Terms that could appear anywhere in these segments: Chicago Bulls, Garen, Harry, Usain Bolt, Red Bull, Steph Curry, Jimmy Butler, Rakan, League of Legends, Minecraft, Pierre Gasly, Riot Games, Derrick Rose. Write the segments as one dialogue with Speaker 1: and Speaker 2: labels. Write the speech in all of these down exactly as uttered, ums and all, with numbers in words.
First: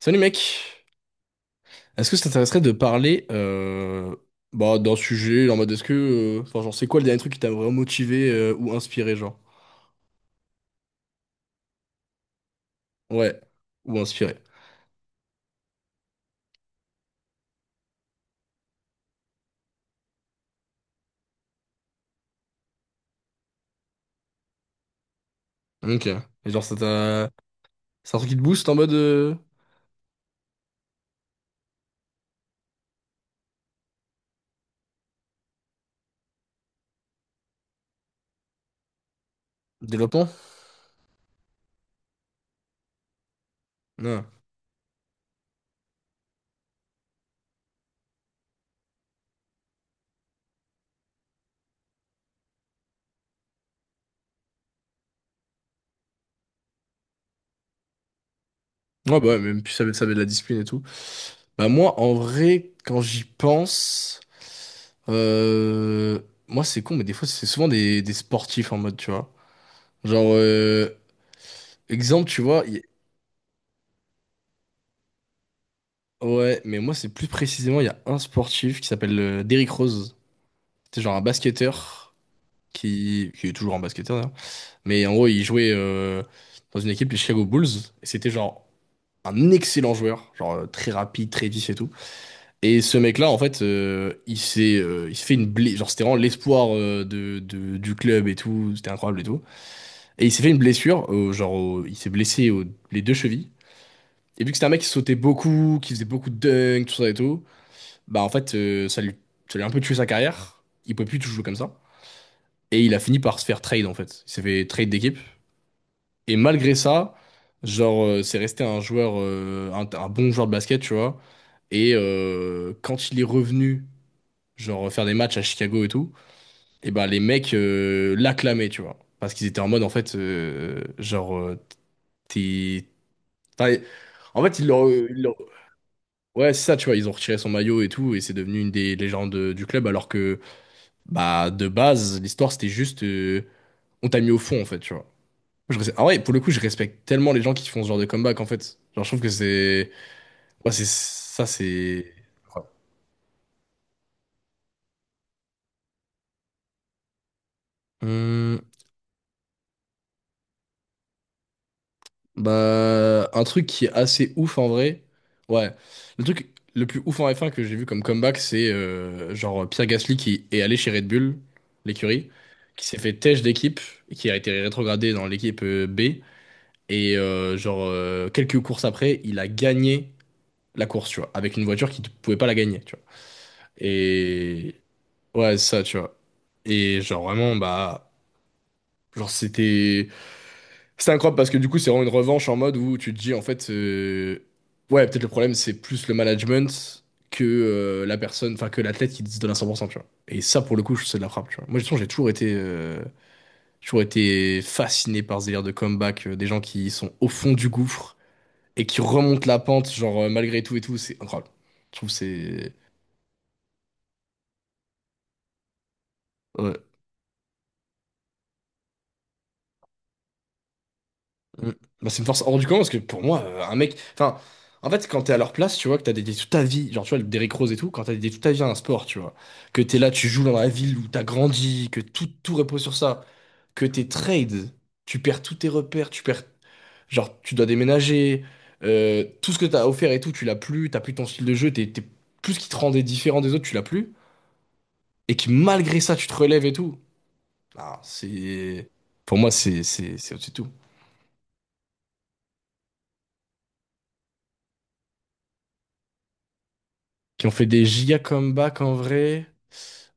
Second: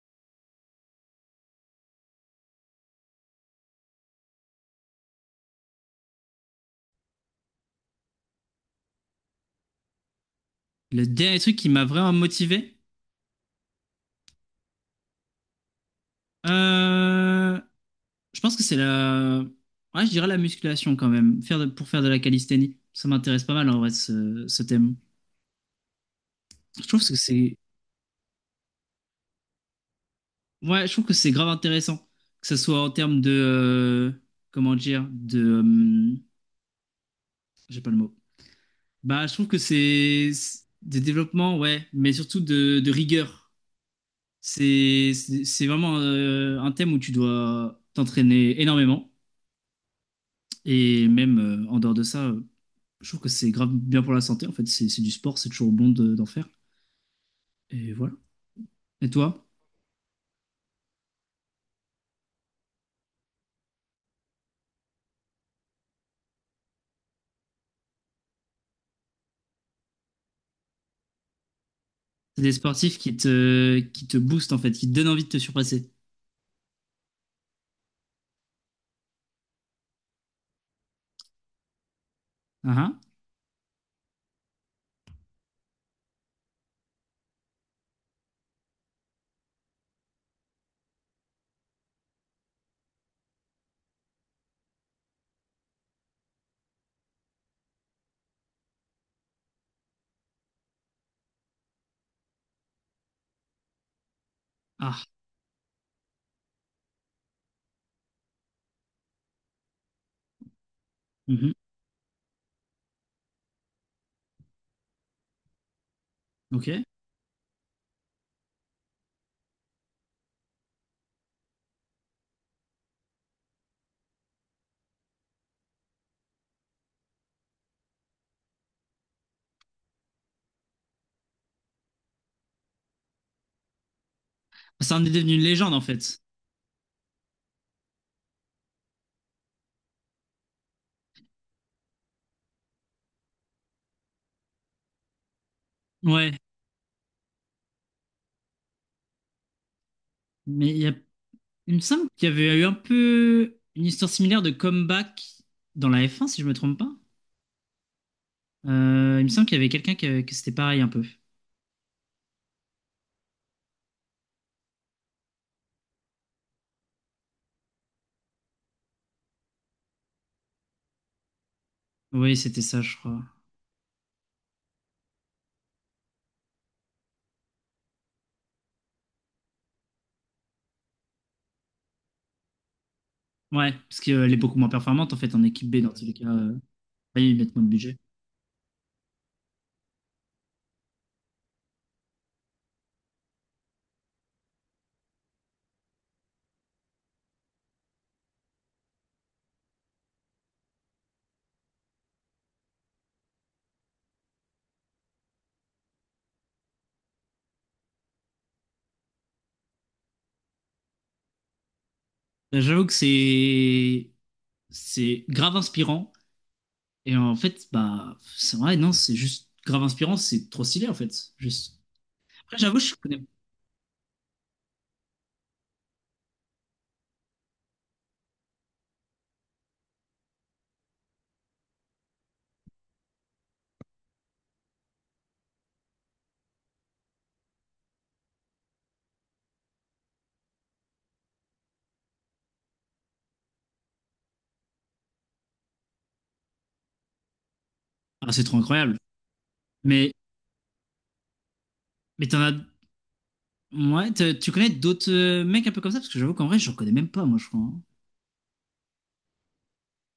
Speaker 1: Salut mec, est-ce que ça t'intéresserait de parler euh, bah, d'un sujet en mode est-ce que euh, enfin genre c'est quoi le dernier truc qui t'a vraiment motivé euh, ou inspiré genre?
Speaker 2: Le dernier truc qui m'a vraiment motivé,
Speaker 1: Ouais, ou inspiré.
Speaker 2: euh, je pense que c'est la, ouais, je dirais la musculation quand même, faire de- pour faire de la calisthénie. Ça m'intéresse pas mal en vrai ce, ce thème.
Speaker 1: Ok. Et genre ça
Speaker 2: Je trouve que
Speaker 1: t'a
Speaker 2: c'est,
Speaker 1: c'est un truc qui te booste en mode euh,
Speaker 2: ouais, je trouve que c'est grave intéressant, que ce soit en termes de, euh, comment dire, de, euh, j'ai pas le mot. Bah, je trouve que
Speaker 1: développement?
Speaker 2: c'est c'est des développements, ouais, mais surtout de, de rigueur.
Speaker 1: Non.
Speaker 2: C'est, c'est c'est vraiment euh, un thème où tu dois t'entraîner énormément et même euh, en dehors de ça. euh, Je trouve que c'est grave bien pour la santé, en fait. C'est c'est du sport, c'est toujours bon de- d'en faire. Et voilà. Et
Speaker 1: Ouais bah ouais,
Speaker 2: toi?
Speaker 1: même puis ça met, ça met de la discipline et tout. Bah moi en vrai quand j'y pense, euh, moi c'est con mais des fois c'est souvent des, des sportifs en mode tu vois. Genre euh, exemple tu
Speaker 2: C'est des
Speaker 1: vois.
Speaker 2: sportifs qui te, qui te boostent, en fait, qui te donnent envie de te surpasser.
Speaker 1: Ouais, mais moi, c'est plus précisément, il y a un sportif qui s'appelle euh, Derrick Rose. C'est genre un basketteur
Speaker 2: Ah ah.
Speaker 1: qui, qui est toujours un basketteur d'ailleurs. Mais en gros, il jouait euh, dans une équipe, les Chicago Bulls. Et c'était genre un excellent joueur, genre euh, très rapide, très vif et tout. Et ce mec-là, en fait, euh, il s'est euh, il s'est fait une blessure. Genre, c'était vraiment l'espoir euh, de, de- du club et tout. C'était incroyable et tout. Et il s'est fait une blessure, euh, genre, au- il s'est blessé aux les deux chevilles. Et vu que c'était un mec qui
Speaker 2: Ah.
Speaker 1: sautait beaucoup, qui faisait beaucoup de dunks, tout ça et tout. Bah en fait, euh, ça lui, ça lui a un peu tué sa carrière. Il pouvait plus tout jouer
Speaker 2: Mhm.
Speaker 1: comme ça. Et il a fini par se faire trade en fait. Il s'est fait trade d'équipe. Et
Speaker 2: Ok.
Speaker 1: malgré ça, genre, euh, c'est resté un joueur, euh, un, un bon joueur de basket, tu vois. Et euh, quand il est revenu, genre, faire des matchs à Chicago et tout, et bah les mecs euh, l'acclamaient, tu vois. Parce qu'ils étaient en mode, en fait, euh, genre, euh, t'es. Enfin, en fait, ils
Speaker 2: Ah,
Speaker 1: l'ont.
Speaker 2: ça en est
Speaker 1: Ils
Speaker 2: devenu
Speaker 1: l'ont-
Speaker 2: une légende, en fait.
Speaker 1: Ouais, c'est ça, tu vois, ils ont retiré son maillot et tout, et c'est devenu une des légendes du club, alors que. Bah, de base, l'histoire, c'était juste. euh, on t'a mis au fond, en fait, tu vois. Je res- ah ouais,
Speaker 2: Ouais.
Speaker 1: pour le coup, je respecte tellement les gens qui font ce genre de comeback, en fait. Genre, je trouve que c'est.
Speaker 2: Mais
Speaker 1: Ouais,
Speaker 2: il
Speaker 1: c'est.
Speaker 2: y a...
Speaker 1: Ça,
Speaker 2: il me semble
Speaker 1: c'est
Speaker 2: qu'il y avait eu
Speaker 1: incroyable.
Speaker 2: un peu une histoire similaire de comeback dans la f un si je me trompe pas.
Speaker 1: Hum,
Speaker 2: Euh, il me semble qu'il y avait quelqu'un qui que c'était pareil, un peu.
Speaker 1: bah, un truc qui est assez ouf en vrai. Ouais. Le truc le plus ouf en F un que j'ai vu comme comeback, c'est euh, genre Pierre Gasly qui est allé chez Red Bull, l'écurie,
Speaker 2: Oui, c'était ça,
Speaker 1: qui s'est
Speaker 2: je
Speaker 1: fait
Speaker 2: crois.
Speaker 1: têche d'équipe, qui a été rétrogradé dans l'équipe euh, B. Et euh, genre, euh, quelques courses après, il a gagné la course, tu vois, avec une voiture qui ne pouvait pas la gagner, tu vois.
Speaker 2: Ouais, parce qu'elle est beaucoup moins
Speaker 1: Et
Speaker 2: performante, en fait, en
Speaker 1: ouais,
Speaker 2: équipe B,
Speaker 1: ça,
Speaker 2: dans
Speaker 1: tu
Speaker 2: tous les
Speaker 1: vois.
Speaker 2: cas. euh,
Speaker 1: Et genre
Speaker 2: Oui, ils mettent
Speaker 1: vraiment,
Speaker 2: moins de budget.
Speaker 1: bah, genre c'était c'était incroyable parce que du coup, c'est vraiment une revanche en mode où tu te dis en fait, euh, ouais, peut-être le problème c'est plus le management que euh, la personne, enfin que l'athlète qui se donne à cent pour cent, tu vois. Et ça, pour le coup, je- c'est de la frappe, tu vois. Moi, de toute façon, j'ai toujours été, euh, j'ai toujours été fasciné par ce délire de comeback, euh, des gens qui sont au fond du gouffre et qui remontent la pente, genre euh, malgré tout et tout, c'est incroyable. Je trouve que
Speaker 2: Bah,
Speaker 1: c'est
Speaker 2: j'avoue que c'est c'est grave inspirant.
Speaker 1: ouais.
Speaker 2: Et en fait, bah, c'est vrai, non, c'est juste grave inspirant, c'est trop stylé en fait.
Speaker 1: Mm.
Speaker 2: Juste.
Speaker 1: Bah, c'est une force
Speaker 2: Après,
Speaker 1: hors du
Speaker 2: j'avoue,
Speaker 1: commun parce
Speaker 2: je
Speaker 1: que
Speaker 2: connais.
Speaker 1: pour moi, euh, un mec. Enfin, en fait, quand t'es à leur place, tu vois, que t'as dédié toute ta vie, genre tu vois, le Derrick Rose et tout, quand t'as dédié toute ta vie à un sport, tu vois, que t'es là, tu joues dans la ville où t'as grandi, que tout, tout repose sur ça, que t'es trade, tu perds tous tes repères, tu perds. Genre, tu dois déménager, euh, tout ce que t'as offert et tout, tu l'as plus, t'as plus ton style de jeu, t'es, t'es- tout ce qui te rendait différent des autres, tu l'as plus, et que malgré ça, tu te relèves et tout. Ah,
Speaker 2: Ah, c'est trop
Speaker 1: c'est.
Speaker 2: incroyable.
Speaker 1: Pour moi, c'est
Speaker 2: Mais,
Speaker 1: c'est- c'est au-dessus de tout.
Speaker 2: mais t'en as. Ouais, t'as- tu connais d'autres euh, mecs un peu comme ça? Parce que j'avoue qu'en vrai, j'en connais même pas, moi,
Speaker 1: Qui
Speaker 2: je
Speaker 1: ont
Speaker 2: crois,
Speaker 1: fait
Speaker 2: hein.
Speaker 1: des giga comebacks en vrai.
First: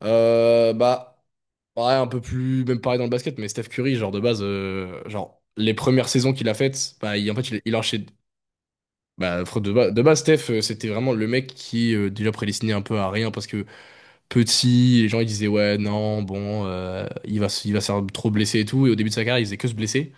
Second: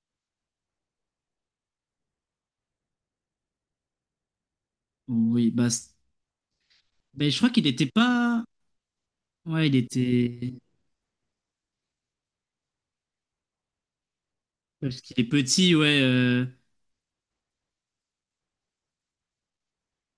Speaker 1: Euh, bah, pareil, un peu plus, même pareil dans le basket, mais Steph Curry, genre de base, euh, genre
Speaker 2: Oui, bah,
Speaker 1: les
Speaker 2: c'est-
Speaker 1: premières saisons qu'il a faites, bah,
Speaker 2: bah,
Speaker 1: il, en
Speaker 2: je
Speaker 1: fait,
Speaker 2: crois
Speaker 1: il,
Speaker 2: qu'il
Speaker 1: il a
Speaker 2: était
Speaker 1: enchaîné.
Speaker 2: pas.
Speaker 1: Bah, fr-
Speaker 2: Ouais,
Speaker 1: de,
Speaker 2: il
Speaker 1: ba- de base, Steph,
Speaker 2: était.
Speaker 1: euh, c'était vraiment le mec qui euh, déjà prédestinait un peu à rien parce que
Speaker 2: Parce
Speaker 1: petit, les gens
Speaker 2: qu'il est
Speaker 1: ils disaient
Speaker 2: petit,
Speaker 1: ouais,
Speaker 2: ouais.
Speaker 1: non,
Speaker 2: euh,
Speaker 1: bon, euh, il va, se- il va se faire trop blesser et tout. Et au début de sa carrière, il faisait que se blesser.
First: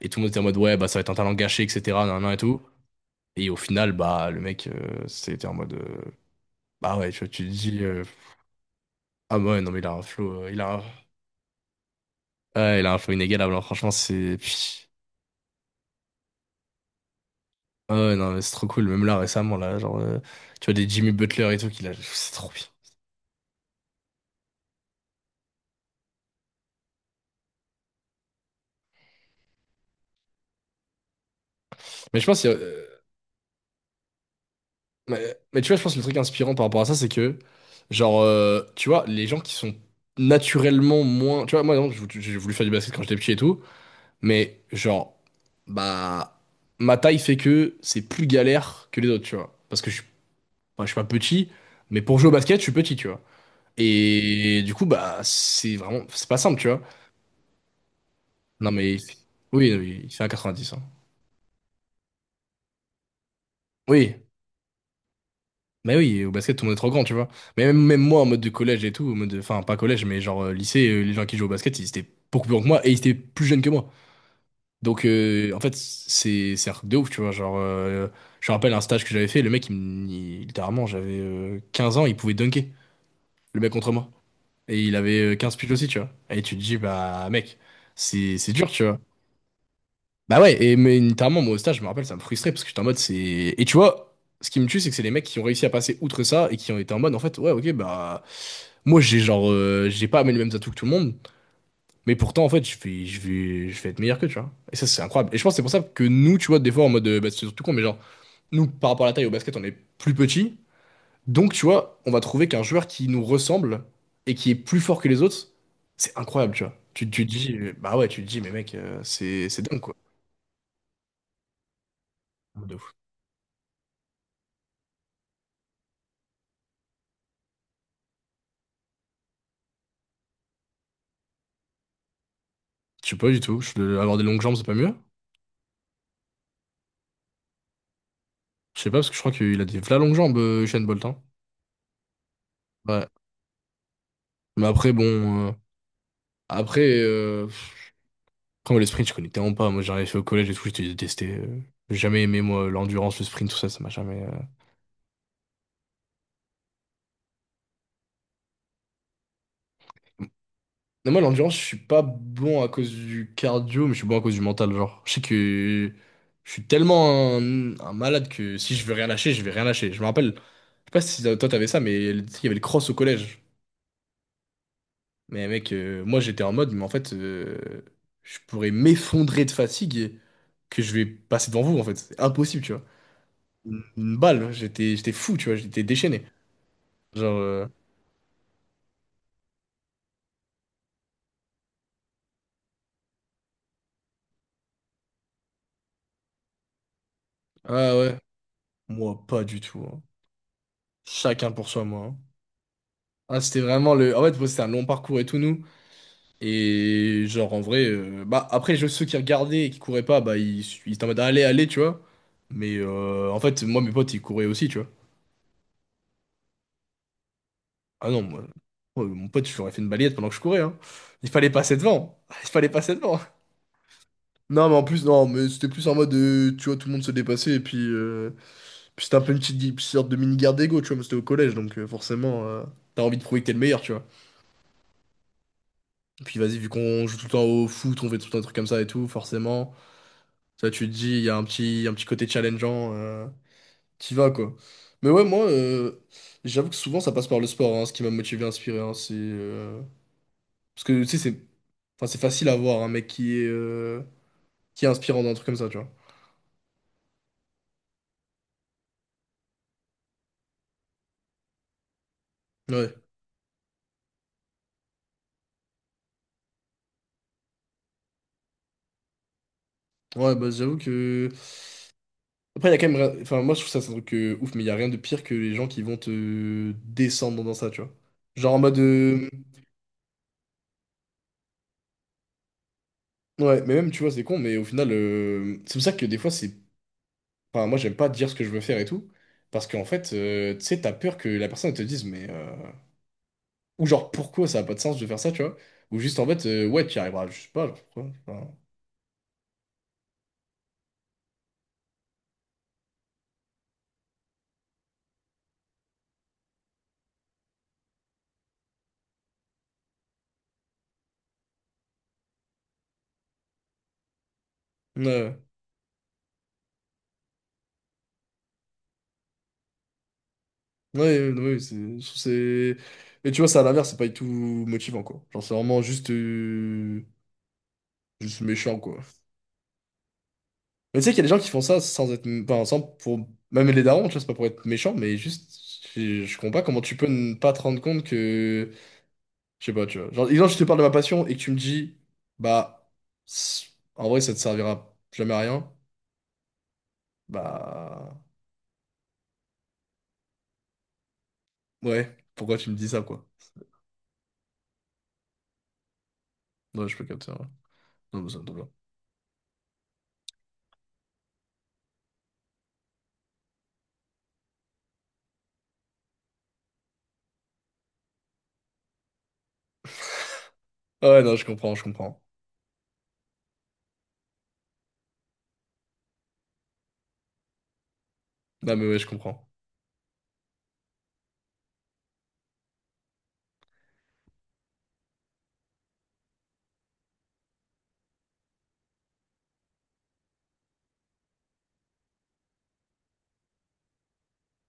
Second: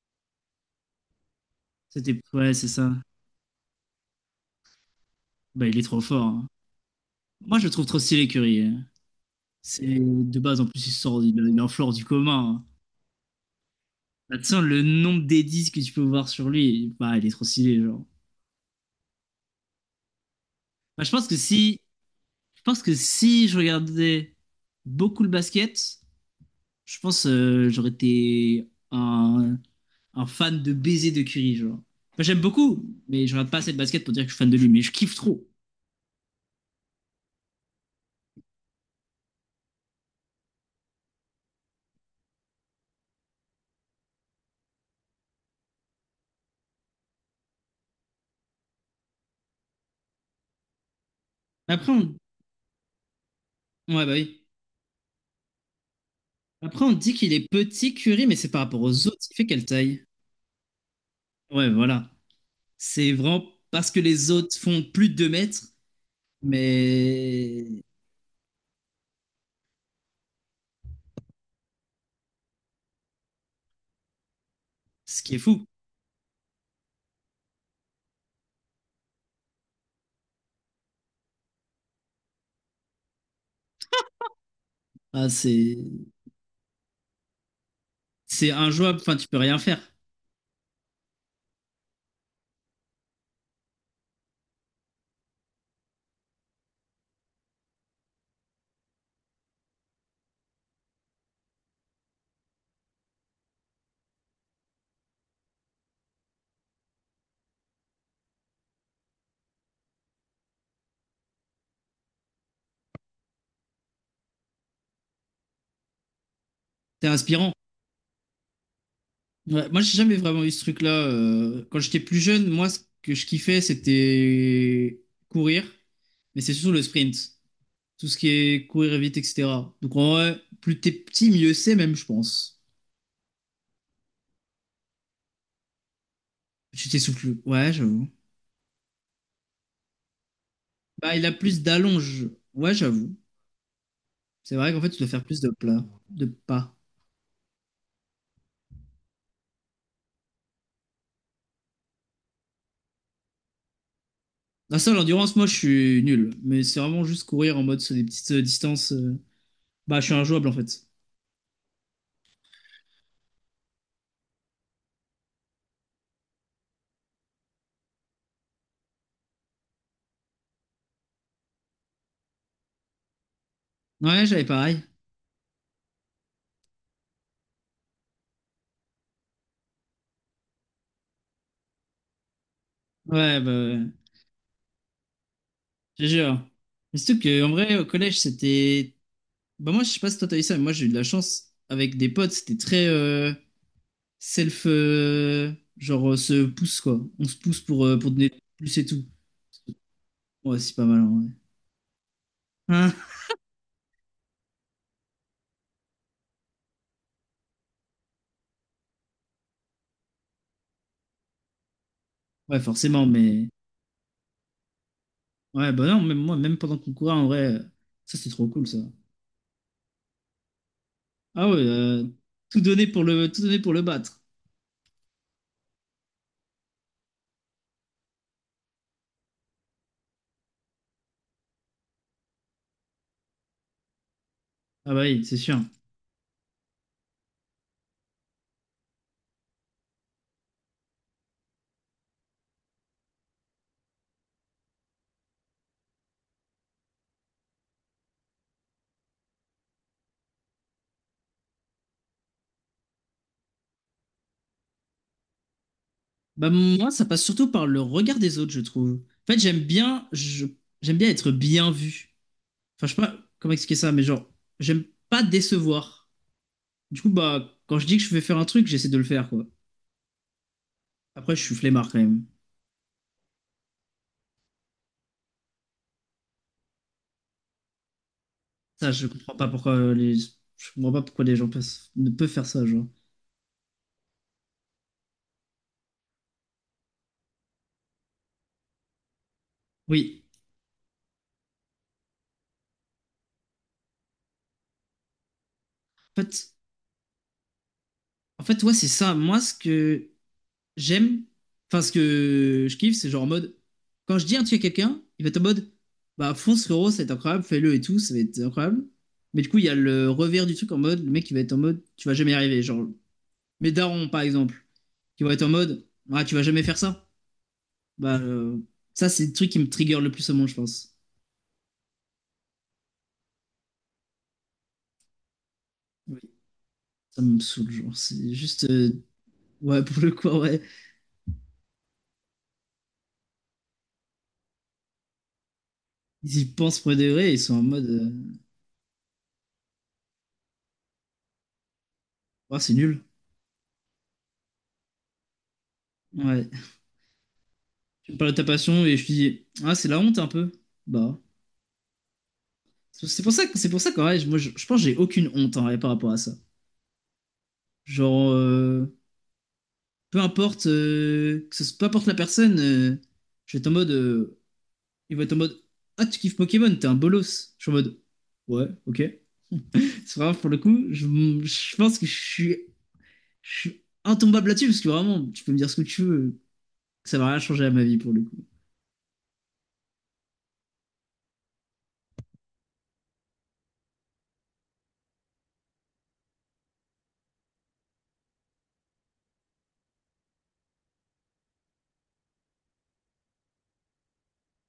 Speaker 1: Et tout le monde était en mode ouais, bah, ça va être un talent gâché, et cætera
Speaker 2: C'était.
Speaker 1: nan, nan, et
Speaker 2: Ouais,
Speaker 1: tout.
Speaker 2: c'est ça.
Speaker 1: Et au final, bah, le mec, euh, c'était en
Speaker 2: Bah,
Speaker 1: mode
Speaker 2: il est trop
Speaker 1: euh,
Speaker 2: fort, hein.
Speaker 1: bah ouais, tu, tu te
Speaker 2: Moi, je le
Speaker 1: dis
Speaker 2: trouve trop
Speaker 1: euh,
Speaker 2: stylé, Curry, hein.
Speaker 1: ah ouais, non, mais il
Speaker 2: C'est
Speaker 1: a un
Speaker 2: de
Speaker 1: flow, euh,
Speaker 2: base,
Speaker 1: il
Speaker 2: en
Speaker 1: a un.
Speaker 2: plus, il sort, il a il a un floor du commun, hein.
Speaker 1: Ouais, il a un flow inégalable, hein. Franchement, c'est...
Speaker 2: Bah, de toute façon, le
Speaker 1: Puis...
Speaker 2: nombre d'Edis que tu peux voir sur lui, bah, il est trop stylé,
Speaker 1: Ah
Speaker 2: genre.
Speaker 1: ouais, non, mais c'est trop cool. Même là, récemment, là, genre... euh, tu vois, des
Speaker 2: Bah,
Speaker 1: Jimmy
Speaker 2: je pense que
Speaker 1: Butler et tout,
Speaker 2: si,
Speaker 1: qu'il a... C'est trop
Speaker 2: je
Speaker 1: bien.
Speaker 2: pense que si je regardais beaucoup le basket, je pense euh, j'aurais été un, un fan de baiser de Curry, genre.
Speaker 1: Mais
Speaker 2: Bah,
Speaker 1: je
Speaker 2: j'aime
Speaker 1: pense... qu'il y a- euh,
Speaker 2: beaucoup, mais je regarde pas assez de basket pour dire que je suis fan de lui, mais je kiffe
Speaker 1: Mais,
Speaker 2: trop.
Speaker 1: mais tu vois, je pense que le truc inspirant par rapport à ça, c'est que... Genre, euh, tu vois, les gens qui sont naturellement moins... Tu vois, moi, non, j'ai voulu j'ai voulu faire du basket quand j'étais petit et tout. Mais, genre... Bah... Ma taille fait que c'est plus galère que les autres, tu vois. Parce que je suis, enfin, je suis pas petit,
Speaker 2: Après,
Speaker 1: mais
Speaker 2: on...
Speaker 1: pour jouer au basket, je suis petit, tu vois.
Speaker 2: ouais, bah oui.
Speaker 1: Et du coup, bah, c'est vraiment... C'est pas simple, tu vois.
Speaker 2: Après, on dit qu'il est petit Curry, mais c'est par
Speaker 1: Non,
Speaker 2: rapport
Speaker 1: mais il-
Speaker 2: aux autres. Il fait quelle
Speaker 1: oui, oui,
Speaker 2: taille?
Speaker 1: il fait un 90. Hein.
Speaker 2: Ouais, voilà. C'est vraiment parce que
Speaker 1: Oui,
Speaker 2: les autres font plus de deux mètres,
Speaker 1: mais oui, au basket, tout le monde est trop grand, tu vois. Mais même,
Speaker 2: mais
Speaker 1: même moi, en mode de collège et tout, en mode de- enfin, pas collège, mais genre euh, lycée, euh, les gens qui jouent au basket, ils étaient beaucoup plus grands que moi et ils étaient plus jeunes que moi. Donc,
Speaker 2: ce qui est
Speaker 1: euh, en
Speaker 2: fou.
Speaker 1: fait, c'est c'est un truc de ouf, tu vois. Genre, euh, je me rappelle un stage que j'avais fait, le mec, il, me- il- littéralement, j'avais euh, quinze ans, il pouvait dunker, le mec contre moi. Et il avait
Speaker 2: Ah,
Speaker 1: euh, quinze piges
Speaker 2: c'est
Speaker 1: aussi, tu vois. Et tu te dis, bah, mec, c'est
Speaker 2: c'est
Speaker 1: c'est dur, tu vois.
Speaker 2: injouable, enfin, tu peux rien faire.
Speaker 1: Bah ouais, et mais notamment moi au stage, je me rappelle, ça me frustrait parce que j'étais en mode c'est. Et tu vois, ce qui me tue, c'est que c'est les mecs qui ont réussi à passer outre ça et qui ont été en mode en fait, ouais, ok, bah. Moi j'ai genre. euh, j'ai pas amené les mêmes atouts que tout le monde, mais pourtant en fait, je vais, je vais, je vais être meilleur que, tu vois. Et ça, c'est incroyable. Et je pense que c'est pour ça que nous, tu vois, des fois en mode. euh, Bah, c'est surtout con, mais genre, nous par rapport à la taille au basket, on est plus petit. Donc tu vois, on va trouver qu'un joueur qui nous ressemble et qui est plus fort que les autres, c'est incroyable, tu vois.
Speaker 2: T'es
Speaker 1: Tu, tu te dis,
Speaker 2: inspirant.
Speaker 1: euh, bah ouais, tu te dis, mais mec, euh, c'est c'est
Speaker 2: Ouais,
Speaker 1: dingue
Speaker 2: moi,
Speaker 1: quoi.
Speaker 2: j'ai jamais vraiment eu ce truc-là. euh, Quand j'étais plus jeune, moi,
Speaker 1: De
Speaker 2: ce que je kiffais, c'était courir, mais c'est surtout le sprint. Tout ce qui est courir vite, et cetera. Donc, en vrai, plus t'es petit, mieux c'est, même, je pense.
Speaker 1: je sais pas du tout. Je- Avoir des longues jambes, c'est pas mieux?
Speaker 2: Tu t'essouffles. Ouais, j'avoue.
Speaker 1: Je sais pas, parce que je crois qu'il a des v'là longues jambes, euh, Usain Bolt.
Speaker 2: Bah,
Speaker 1: Hein.
Speaker 2: il a plus d'allonge. Ouais,
Speaker 1: Ouais.
Speaker 2: j'avoue. C'est
Speaker 1: Mais
Speaker 2: vrai qu'en fait,
Speaker 1: après,
Speaker 2: tu dois faire plus
Speaker 1: bon.
Speaker 2: de
Speaker 1: euh,
Speaker 2: plats, de pas.
Speaker 1: Après, euh, après, moi, les sprints, je connais tellement pas. Moi, j'en ai fait au collège et tout, j'ai détesté. euh, J'ai jamais aimé, moi, l'endurance, le sprint, tout ça, ça m'a jamais. Euh.
Speaker 2: Ah ça, l'endurance, moi, je suis nul. Mais c'est vraiment juste courir en mode sur des petites euh, distances. euh, Bah, je suis injouable, en fait.
Speaker 1: Mais moi, l'endurance, je suis pas bon à cause du cardio, mais je suis bon à cause du mental. Genre, je sais que je suis tellement un, un malade que si je veux rien lâcher, je vais rien lâcher. Je me rappelle, je sais pas si toi t'avais ça, mais il y avait le cross au collège.
Speaker 2: Ouais, j'avais pareil.
Speaker 1: Mais mec, euh, moi j'étais en mode, mais en fait, euh, je pourrais m'effondrer de fatigue et que je vais passer devant vous, en fait. C'est impossible, tu vois.
Speaker 2: Ouais, bah, ouais.
Speaker 1: Une, une balle, j'étais, j'étais fou, tu vois, j'étais
Speaker 2: Je
Speaker 1: déchaîné.
Speaker 2: jure. Mais surtout
Speaker 1: Genre,
Speaker 2: que, en
Speaker 1: euh,
Speaker 2: vrai, au collège, c'était... Bah, moi, je sais pas si toi, t'as eu ça, mais moi, j'ai eu de la chance. Avec des potes, c'était très euh, self... euh, genre, euh, se pousse, quoi. On se pousse pour,
Speaker 1: ah
Speaker 2: euh, pour
Speaker 1: ouais,
Speaker 2: donner plus et tout.
Speaker 1: moi pas du tout. Hein.
Speaker 2: Ouais, c'est pas mal, en vrai.
Speaker 1: Chacun pour soi, moi. Hein.
Speaker 2: Hein.
Speaker 1: Ah, c'était vraiment le. En fait, bon, c'était un long parcours et tout, nous. Et genre, en vrai, euh, bah après, je- ceux qui regardaient et qui couraient pas, bah ils, ils étaient en mode, allez, allez, tu vois.
Speaker 2: Ouais,
Speaker 1: Mais
Speaker 2: forcément,
Speaker 1: euh, en
Speaker 2: mais...
Speaker 1: fait, moi, mes potes, ils couraient aussi, tu vois.
Speaker 2: ouais, bah non, même moi, même pendant qu'on courait, en vrai, euh,
Speaker 1: Ah
Speaker 2: ça
Speaker 1: non,
Speaker 2: c'est
Speaker 1: moi,
Speaker 2: trop cool ça.
Speaker 1: moi, mon pote, je lui aurais fait une balayette pendant que je courais, hein. Il fallait
Speaker 2: Ah ouais,
Speaker 1: passer
Speaker 2: euh,
Speaker 1: devant. Il
Speaker 2: tout
Speaker 1: fallait
Speaker 2: donner
Speaker 1: passer
Speaker 2: pour
Speaker 1: devant.
Speaker 2: le, tout donner pour le battre.
Speaker 1: Non, mais en plus, non, mais c'était plus en mode, euh, tu vois, tout le monde se dépassait, et puis, euh, puis c'était un peu une petite, gui- sorte de mini-guerre d'ego, tu vois, mais c'était au collège, donc euh, forcément, euh, t'as envie de prouver que t'es le meilleur, tu vois.
Speaker 2: Ah bah oui, c'est sûr.
Speaker 1: Et puis vas-y, vu qu'on joue tout le temps au foot, on fait tout le temps des trucs comme ça et tout, forcément, ça, tu te dis, il y a un petit, un petit côté challengeant, euh, qui va, quoi. Mais ouais, moi, euh, j'avoue que souvent, ça passe par le sport, hein, ce qui m'a motivé, inspiré, hein, c'est... euh, parce que, tu sais, c'est enfin, c'est facile à voir un mec qui est, euh, qui est inspirant dans un truc comme ça, tu vois.
Speaker 2: Bah moi, ça passe surtout par le regard des autres, je trouve. En fait, j'aime bien, je, j'aime bien être bien vu. Enfin,
Speaker 1: Ouais.
Speaker 2: je sais pas comment expliquer ça, mais genre, j'aime pas décevoir. Du coup, bah, quand je dis que je vais faire un truc, j'essaie de le faire, quoi.
Speaker 1: Ouais, bah j'avoue que.
Speaker 2: Après, je suis flemmard quand même.
Speaker 1: Après, il y a quand même. rien- Enfin, moi, je trouve ça, c'est un truc euh, ouf, mais il n'y a rien de pire que les gens qui vont te descendre dans ça, tu vois. Genre en mode.
Speaker 2: Ça, je
Speaker 1: euh,
Speaker 2: comprends pas pourquoi euh, les, je comprends pas pourquoi les gens peuvent- ne peuvent faire ça, genre.
Speaker 1: Ouais, mais même, tu vois, c'est con, mais au final, euh, c'est pour ça que des fois, c'est. Enfin, moi, j'aime pas dire ce que je veux faire et tout. Parce qu'en fait,
Speaker 2: Oui.
Speaker 1: euh, tu sais, t'as peur que la personne elle te dise, mais. euh, Ou genre, pourquoi ça a pas de sens de faire ça, tu vois? Ou juste
Speaker 2: En
Speaker 1: en fait,
Speaker 2: fait,
Speaker 1: euh, ouais, tu y arriveras, je sais pas, genre, pourquoi.
Speaker 2: en
Speaker 1: Enfin,
Speaker 2: fait, ouais, c'est ça. Moi, ce que j'aime. Enfin, ce que je kiffe, c'est genre en mode. Quand je dis un truc à quelqu'un, il va être en mode. Bah, fonce, frérot, ça va être incroyable, fais-le et tout, ça va être incroyable. Mais du coup, il y a le revers du truc en mode. Le mec, il va être en mode. Tu vas jamais y arriver. Genre, mes darons, par exemple, qui vont
Speaker 1: ouais.
Speaker 2: être en mode. Ah, tu vas jamais faire ça. Bah, euh, ça, c'est le truc qui me trigger le plus au monde, je pense.
Speaker 1: Ouais, ouais, ouais, ouais, c'est, je trouve c'est... Et tu vois, ça à l'inverse, c'est pas du tout motivant, quoi. Genre, c'est vraiment juste,
Speaker 2: Oui.
Speaker 1: euh,
Speaker 2: Ça me saoule, genre. C'est
Speaker 1: juste
Speaker 2: juste.
Speaker 1: méchant,
Speaker 2: euh,
Speaker 1: quoi.
Speaker 2: Ouais, pour le coup, ouais.
Speaker 1: Mais tu sais qu'il y a des gens qui font ça sans être... Enfin, sans... Pour... Même les darons, tu vois, c'est pas pour être méchant, mais juste... Je, je
Speaker 2: Ils y
Speaker 1: comprends pas comment
Speaker 2: pensent
Speaker 1: tu
Speaker 2: pour
Speaker 1: peux
Speaker 2: de
Speaker 1: ne
Speaker 2: vrai, ils
Speaker 1: pas
Speaker 2: sont
Speaker 1: te
Speaker 2: en
Speaker 1: rendre
Speaker 2: mode.
Speaker 1: compte
Speaker 2: euh,
Speaker 1: que... Je sais pas, tu vois. Genre, exemple, je te parle de ma passion et que tu me dis...
Speaker 2: Ah, c'est
Speaker 1: Bah...
Speaker 2: nul.
Speaker 1: c'est- En vrai, ça te servira jamais à rien.
Speaker 2: Ouais. Tu me
Speaker 1: Bah...
Speaker 2: parles de ta passion et je te dis. Ah, c'est la honte un peu. Bah.
Speaker 1: Ouais, pourquoi tu me dis ça,
Speaker 2: C'est
Speaker 1: quoi?
Speaker 2: pour ça que c'est pour ça que ouais, moi je, je pense que j'ai aucune honte en vrai, par rapport à ça.
Speaker 1: Ouais, je peux capter, ouais. Non, mais
Speaker 2: Genre
Speaker 1: ça me tombe bien.
Speaker 2: euh, peu importe euh, que ce, peu importe la personne, euh, je vais être en mode euh, il va être en mode ah tu kiffes Pokémon, t'es un bolos. Je suis en mode ouais, OK. C'est vraiment pour le coup, je,
Speaker 1: Ah ouais, non, je comprends,
Speaker 2: je
Speaker 1: je
Speaker 2: pense que je
Speaker 1: comprends.
Speaker 2: suis je suis intombable là-dessus parce que vraiment tu peux me dire ce que tu veux, que ça va rien changer à ma vie pour le coup.
Speaker 1: Non, mais ouais, je comprends.